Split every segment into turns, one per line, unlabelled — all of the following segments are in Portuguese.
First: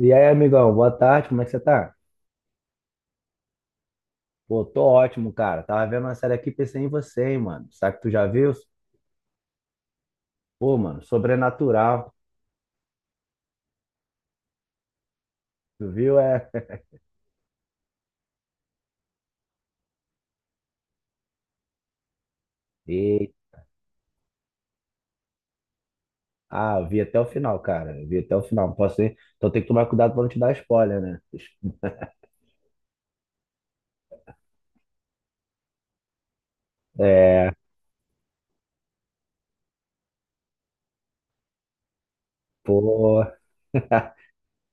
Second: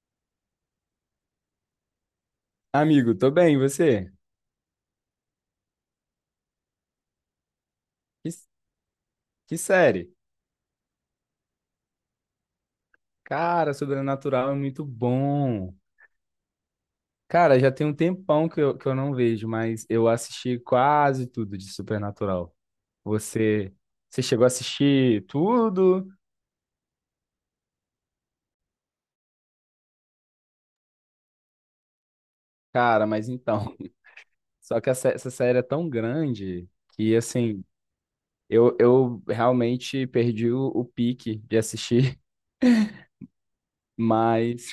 E aí, amigão, boa tarde, como é que você tá?
Amigo, tô bem, e você?
Pô, tô ótimo, cara. Tava vendo uma série aqui e pensei em você, hein, mano. Sabe que tu já
Que,
viu?
que série?
Pô, mano, Sobrenatural.
Cara, Sobrenatural é muito bom.
Tu viu? É.
Cara, já tem um tempão que eu não vejo, mas eu assisti quase tudo de Supernatural.
E...
Você, você chegou a assistir tudo?
Ah, eu vi até o final, cara. Eu vi até o final. Não posso ir. Então tem que tomar cuidado pra não te dar spoiler, né?
Cara, mas então. Só que essa série é tão grande que,
É,
assim, eu realmente perdi o pique de assistir,
pô.
mas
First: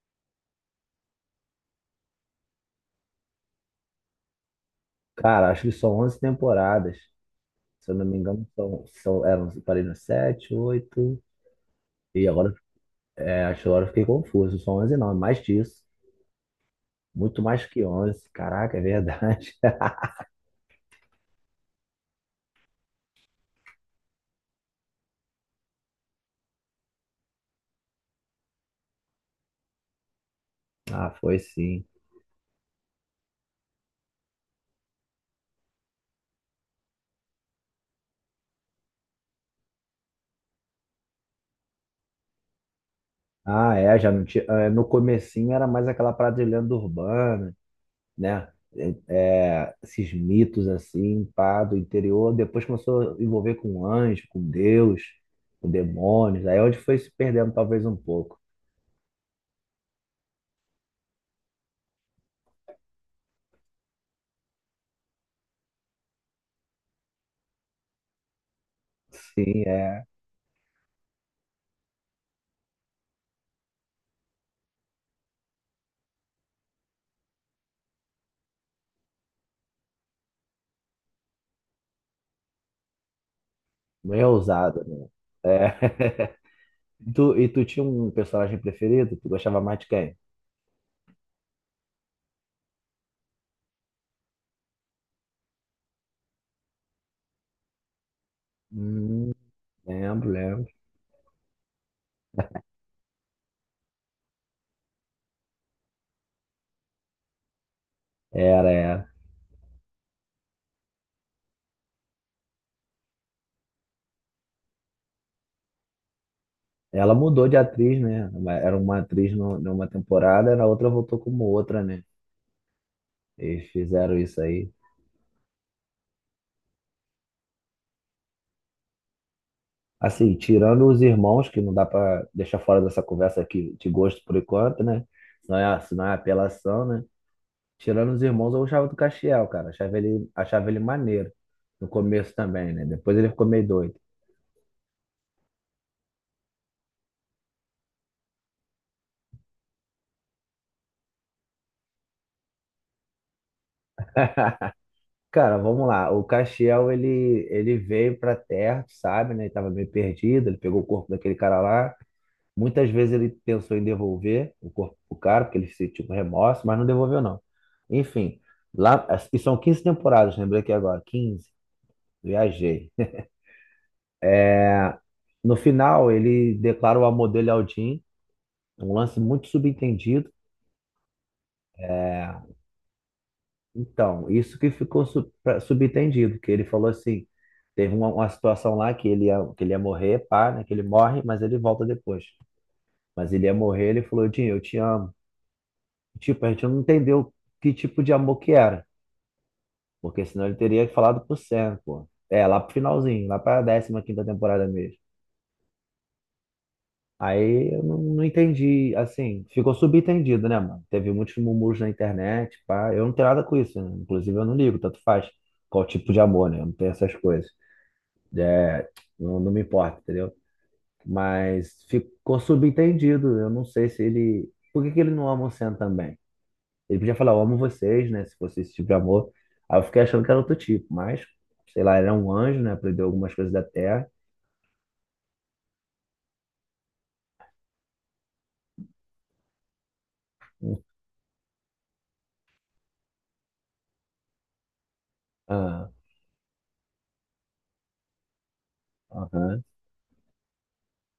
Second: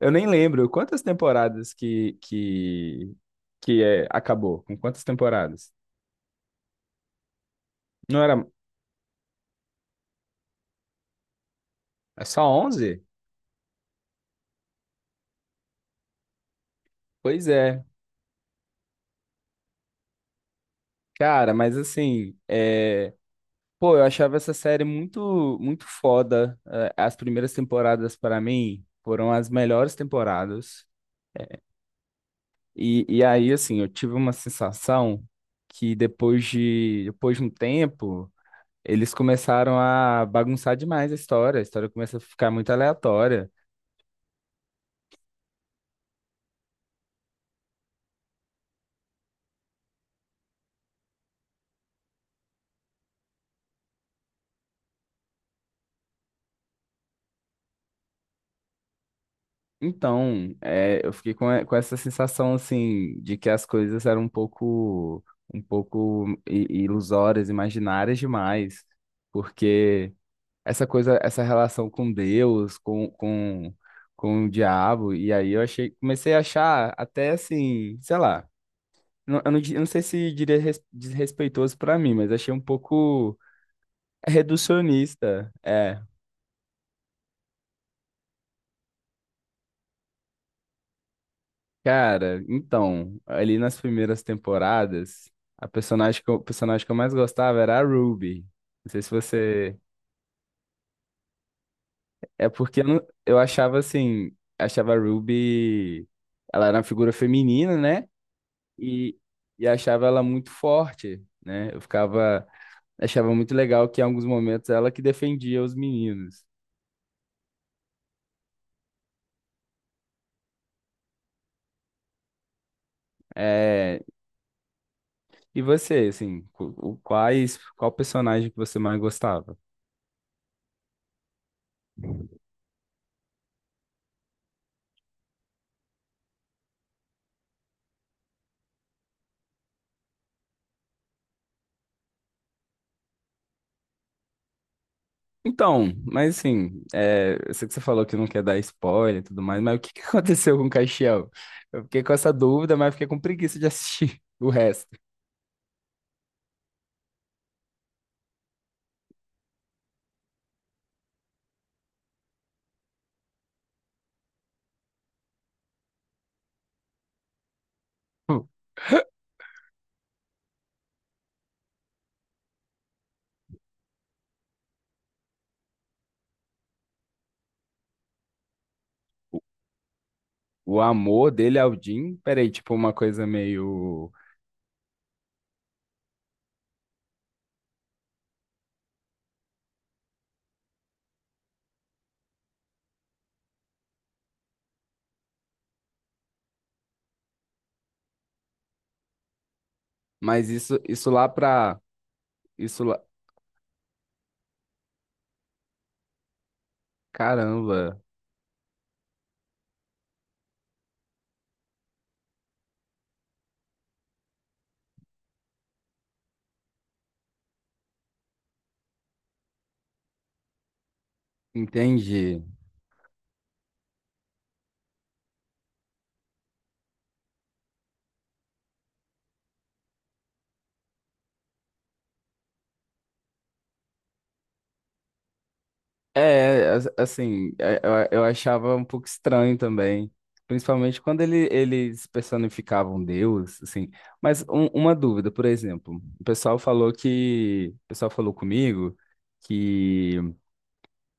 eu nem lembro quantas temporadas que é, acabou, com quantas
Cara, acho que
temporadas?
são 11 temporadas. Se eu não me
Não
engano,
era
são eram, parei no 7, oito.
é
E
só
agora,
11?
acho que agora eu fiquei confuso. São 11 não, é mais disso. Muito
Pois
mais que
é.
11. Caraca, é verdade.
Cara, mas assim, pô, eu achava essa série muito foda. É, as primeiras temporadas, para mim, foram as melhores temporadas.
Ah, foi sim.
E aí, assim, eu tive uma sensação que depois de um tempo, eles começaram a bagunçar demais a história. A história começa a ficar muito aleatória.
Ah, é, já não tinha. No comecinho era mais aquela parada de lenda urbana, né? É, é, esses mitos assim, pá, do interior. Depois começou a envolver com anjo, com Deus, com demônios. Aí é onde foi se perdendo talvez um pouco.
Então, é, eu fiquei com essa sensação assim de que as coisas eram um pouco ilusórias, imaginárias demais,
Sim, é.
porque essa relação com Deus, com o diabo, e aí eu comecei a achar até assim, sei lá, eu eu não sei se diria desrespeitoso para mim, mas achei um pouco
Meio ousado, né?
reducionista,
É.
é.
E tu tinha um personagem preferido? Tu gostava mais de quem?
Cara, então, ali nas primeiras temporadas, a personagem o personagem que eu mais gostava era a Ruby. Não sei se
Hum,
você.
lembro, lembro.
É porque eu, não- eu achava assim. Achava a Ruby. Ela era uma figura feminina, né?
Era, era.
E, e achava ela muito forte, né? Eu ficava. Achava muito legal que em alguns momentos ela que defendia os meninos.
Ela mudou de atriz, né? Era uma atriz numa temporada, na outra voltou como outra, né? Eles
É,
fizeram isso aí.
e você, assim, qual personagem que você mais gostava?
Assim, tirando os irmãos, que não dá pra deixar fora dessa conversa aqui de gosto por enquanto, né? Senão é apelação, né? Tirando os irmãos, eu gostava do Castiel, cara. Achava ele maneiro. No começo também, né? Depois ele ficou meio doido.
Então, mas assim, é, eu sei que você falou que não quer dar spoiler e tudo mais, mas o que que aconteceu com o Caixão? Eu fiquei com essa dúvida, mas fiquei com preguiça de assistir o resto.
Cara, vamos lá. O Castiel, ele veio pra Terra, tu sabe, né? Ele tava meio perdido, ele pegou o corpo daquele cara lá. Muitas vezes ele pensou em devolver o corpo pro cara, porque ele sentiu remorso, mas não devolveu, não. Enfim, lá, e são 15 temporadas, lembrei aqui agora, 15. Viajei. No final, ele declara o amor dele ao Jim, um lance muito subentendido.
O amor dele ao Jim,
É,
peraí, tipo uma coisa meio.
então, isso que ficou subentendido, que ele falou assim, teve uma situação lá que que ele ia morrer, pá, né, que ele morre, mas ele volta depois. Mas ele ia morrer, ele falou, Jim, eu te amo. Tipo, a gente não entendeu que tipo de amor que era. Porque senão
Mas
ele
isso,
teria
isso
falado
lá
pro Sam,
pra.
pô. É, lá pro
Isso lá.
finalzinho, lá pra 15ª temporada mesmo. Aí eu não,
Caramba,
não entendi, assim, ficou subentendido, né, mano? Teve muitos murmúrios na internet, pá. Eu não tenho nada com isso, né? Inclusive eu não ligo, tanto faz. Qual tipo de amor, né? Eu não tenho essas coisas. É, não, não me importa, entendeu? Mas ficou
entendi.
subentendido. Eu não sei se ele. Por que que ele não ama o Sam também? Ele podia falar, eu amo vocês, né? Se fosse esse tipo de amor. Aí eu fiquei achando que era outro tipo, mas, sei lá, ele é um anjo, né? Aprendeu algumas coisas da Terra.
É, assim, é, eu achava um pouco estranho também, principalmente quando eles personificavam Deus, assim. Mas uma dúvida, por
Ah,
exemplo, o pessoal falou comigo
aham.
que,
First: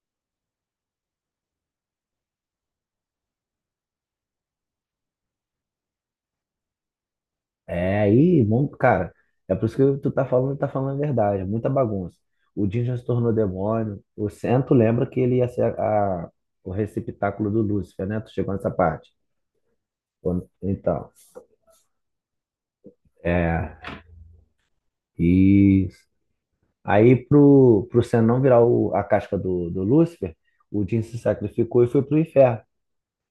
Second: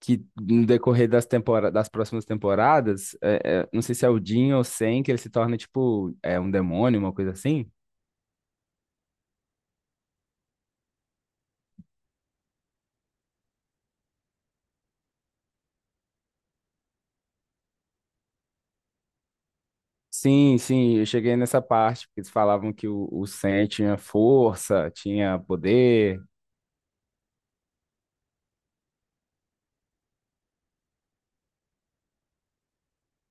que no decorrer das temporadas, das próximas temporadas, não sei se é o Jin ou o Sen, que ele se torna um demônio, uma coisa assim.
É, aí, bom, cara, é por isso que tu tá falando a verdade, é muita bagunça. O Jin já se tornou demônio. O Cento lembra que ele ia ser o receptáculo do Lúcifer, né? Tu chegou nessa parte.
Sim, sim, eu
Então,
cheguei nessa parte, porque eles falavam que o Sen
é,
tinha força, tinha
isso.
poder.
Aí, pro Sen não virar a casca do Lúcifer, o Jin se sacrificou e foi pro inferno.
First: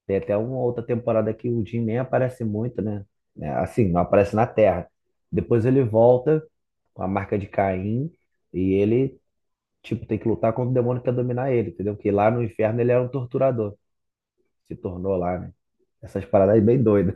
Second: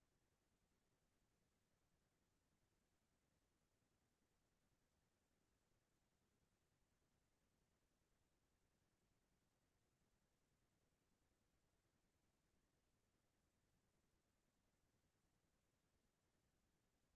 Tem até uma outra temporada que o Jim nem aparece muito, né? É, assim, não aparece na Terra. Depois ele volta com a marca de Caim e ele, tipo, tem que lutar contra o demônio que quer dominar ele, entendeu? Porque lá no inferno ele era um torturador. Se tornou lá, né? Essas paradas aí bem doidas.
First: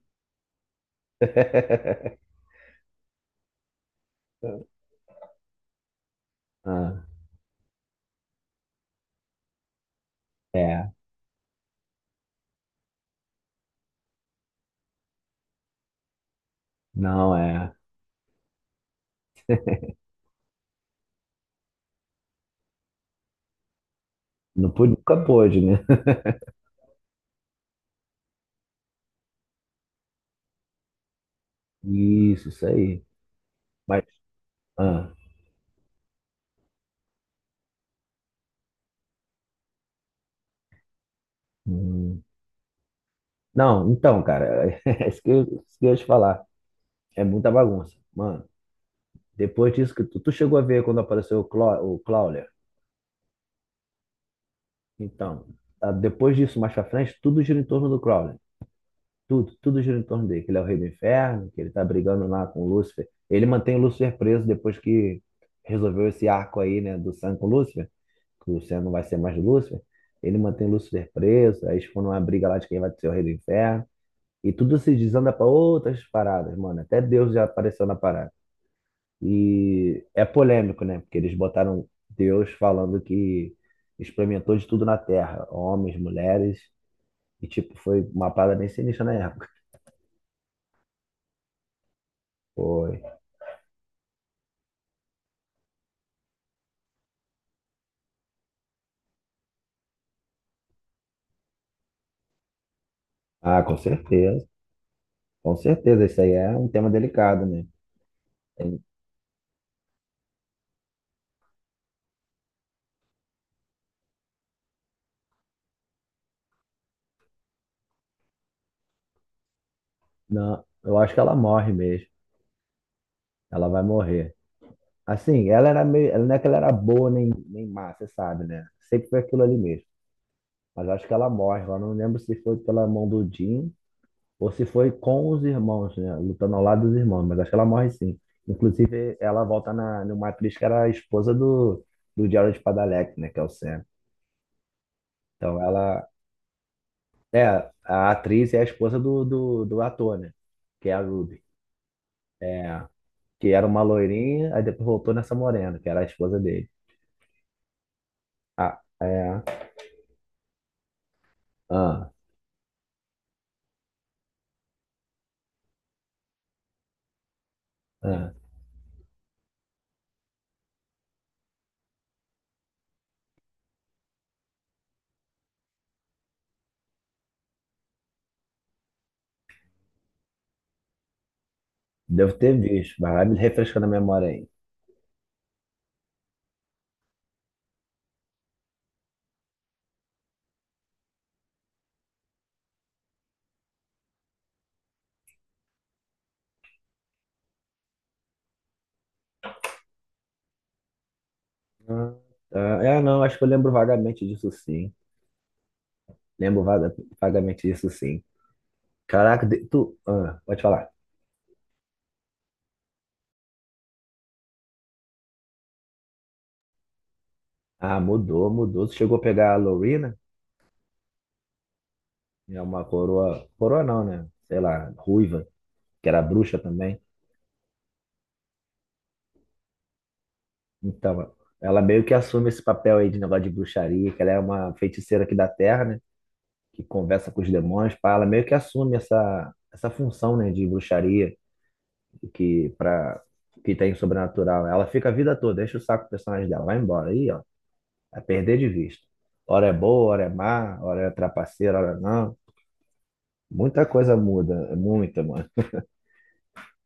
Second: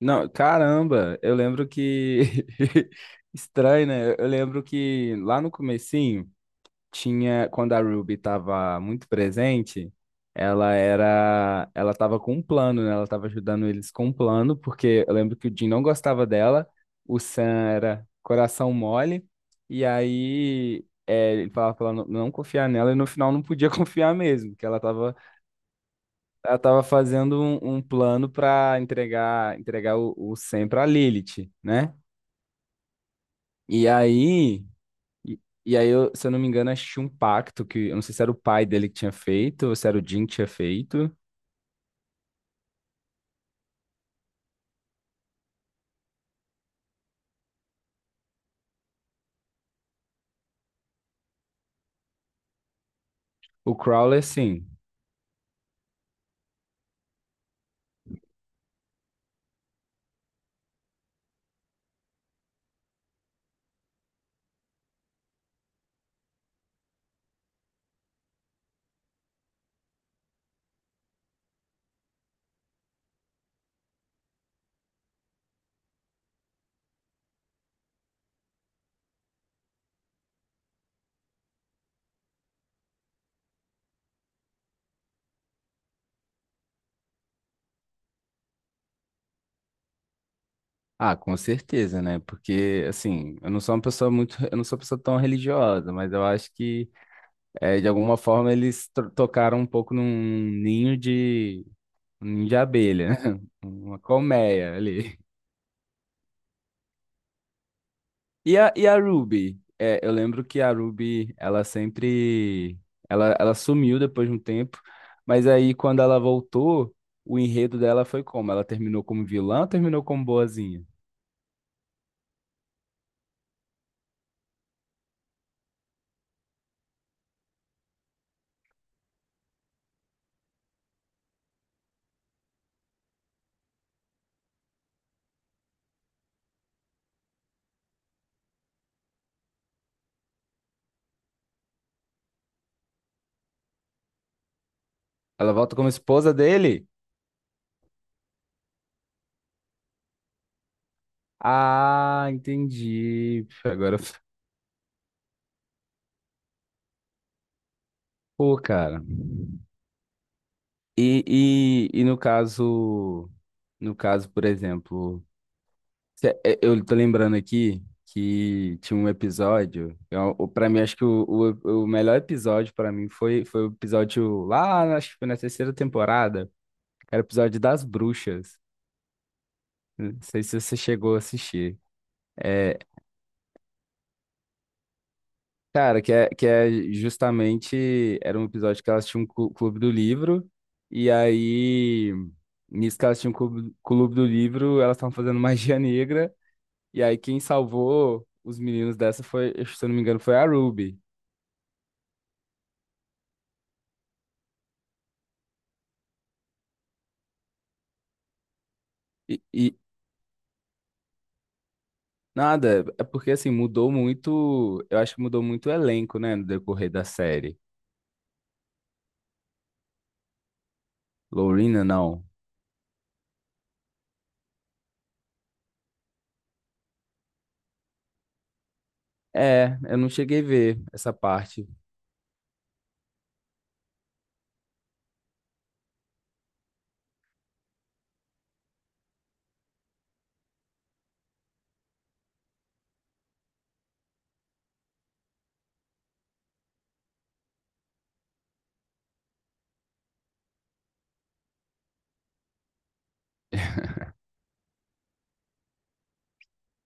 Não, caramba, eu lembro que estranho, né? Eu lembro que lá no comecinho
Ah,
tinha quando a Ruby estava muito presente,
é.
ela estava com um plano, né? Ela estava ajudando eles com um plano, porque eu lembro que o Jim não gostava dela, o
Não,
Sam
é.
era coração mole, e aí é, ele falava pra ela não confiar nela e no final não podia confiar mesmo, que
Não pude, nunca pôde, né?
ela tava fazendo um plano para entregar o Sen para Lilith, né?
Isso aí.
E
Mas,
aí,
ah,
e, e aí eu, se eu não me engano, acho que tinha um pacto que eu não sei se era o pai dele que tinha feito ou se era o Jin que tinha feito.
hum. Não, então, cara, é isso que eu ia te falar. É muita bagunça. Mano. Depois disso que tu chegou a ver quando apareceu o Crawler.
O Crowler, sim.
Então, depois disso, mais pra frente, tudo gira em torno do Crawler. Tudo gira em torno dele. Que ele é o rei do inferno, que ele tá brigando lá com o Lúcifer. Ele mantém o Lúcifer preso depois que resolveu esse arco aí, né, do Sam com o Lúcifer. Que o Sam não vai ser mais o Lúcifer. Ele mantém o Lúcifer preso. Aí eles foram numa briga lá de quem vai ser o rei do inferno. E tudo se desanda pra outras paradas, mano. Até Deus já apareceu na parada. E é polêmico, né? Porque eles botaram Deus falando que experimentou de tudo na Terra, homens, mulheres, e tipo, foi uma parada bem sinistra na época.
Ah, com certeza, né? Porque
Foi.
assim, eu não sou uma pessoa tão religiosa, mas eu acho que é, de alguma forma eles tocaram um pouco num ninho de um ninho de abelha, né?
Ah, com
Uma
certeza.
colmeia ali.
Com certeza, isso aí é um tema delicado, né?
E
Tem-
e a Ruby? É, eu lembro que a Ruby, ela sempre. Ela sumiu depois de um tempo, mas aí quando ela voltou, o enredo dela foi como? Ela terminou como vilã ou terminou como
Não,
boazinha?
eu acho que ela morre mesmo. Ela vai morrer. Assim, ela era meio, ela não é que ela era boa nem, má, você sabe, né? Sempre foi aquilo ali mesmo. Mas eu acho que ela morre. Eu não lembro se foi pela mão do Jim ou se foi com os irmãos, né? Lutando ao lado dos irmãos, mas acho que ela morre sim. Inclusive, ela volta numa atriz que era a esposa do Jared Padalecki, né? Que é o Sam.
Ela
Então
volta como
ela
esposa dele?
é a atriz é a esposa do ator, né? Que é a Ruby.
Ah,
É,
entendi.
que era uma
Agora,
loirinha, aí depois voltou nessa morena, que era a esposa dele.
pô,
Ah,
cara.
é.
E, e
Ah,
no caso. No caso, por exemplo. Eu tô lembrando aqui
ah.
que tinha um episódio. Pra mim, acho que o melhor episódio pra mim foi o episódio lá, acho que foi na terceira temporada. Era o episódio das bruxas. Não sei se você chegou a assistir.
Devo ter
É,
visto, mas vai me refrescando a memória aí.
cara, que é justamente. Era um episódio que elas tinham um clube do livro. E aí, nisso que elas tinham um clube do livro, elas estavam fazendo magia negra. E aí, quem salvou os meninos dessa foi, se eu não me engano, foi a Ruby.
Ah, não, acho que eu lembro vagamente disso sim. Lembro vagamente disso sim.
E,
Caraca,
e
tu. Pode falar.
nada, é porque assim, mudou muito. Eu acho que mudou muito o elenco, né, no decorrer da série.
Ah, mudou, mudou. Tu chegou a pegar a Lorena,
Lorena, não.
é uma coroa. Coroa não, né? Sei lá, ruiva, que era bruxa também.
É, eu não cheguei a ver essa
Então,
parte.
ela meio que assume esse papel aí de negócio de bruxaria, que ela é uma feiticeira aqui da Terra, né? Que conversa com os demônios, pá. Ela meio que assume essa função, né? De bruxaria, que, pra, que tem sobrenatural. Ela fica a vida toda, deixa o saco do personagem dela, vai embora. Aí, ó, é perder de vista. Hora é boa, hora é má, hora é trapaceira, hora não. Muita coisa muda, é muita, mano.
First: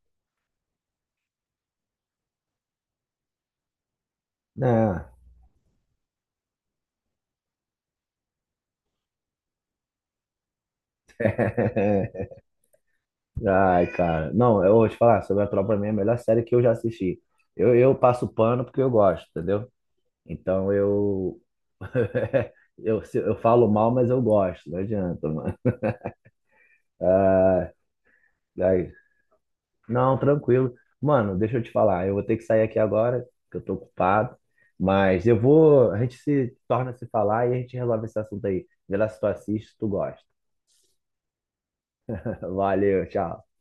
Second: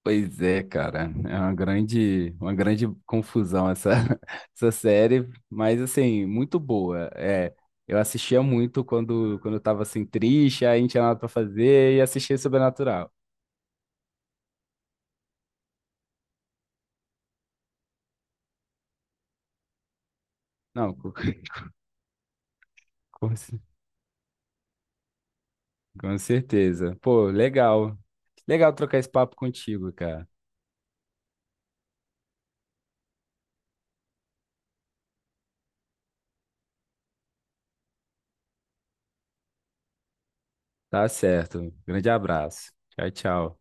Pois é, cara, é uma uma grande confusão essa, essa
É.
série, mas assim, muito boa. É, eu assistia muito quando eu tava assim triste, aí não tinha nada pra fazer e assistia Sobrenatural.
Ai, cara. Não, eu vou te falar, Sobrenatural pra mim é a melhor série que eu já assisti. Eu passo pano porque eu gosto, entendeu? Então
Não, com,
eu, eu, se-
com,
eu
cer-
falo mal, mas eu gosto, não adianta, mano.
com certeza. Pô, legal. Legal
Ai,
trocar esse papo contigo,
não,
cara.
tranquilo. Mano, deixa eu te falar, eu vou ter que sair aqui agora, que eu tô ocupado, mas eu vou, a gente se torna a se falar e a gente resolve esse assunto aí. Vê lá se tu assiste, se tu gosta.
Tá certo. Grande abraço.
Valeu,
Tchau,
tchau.
tchau.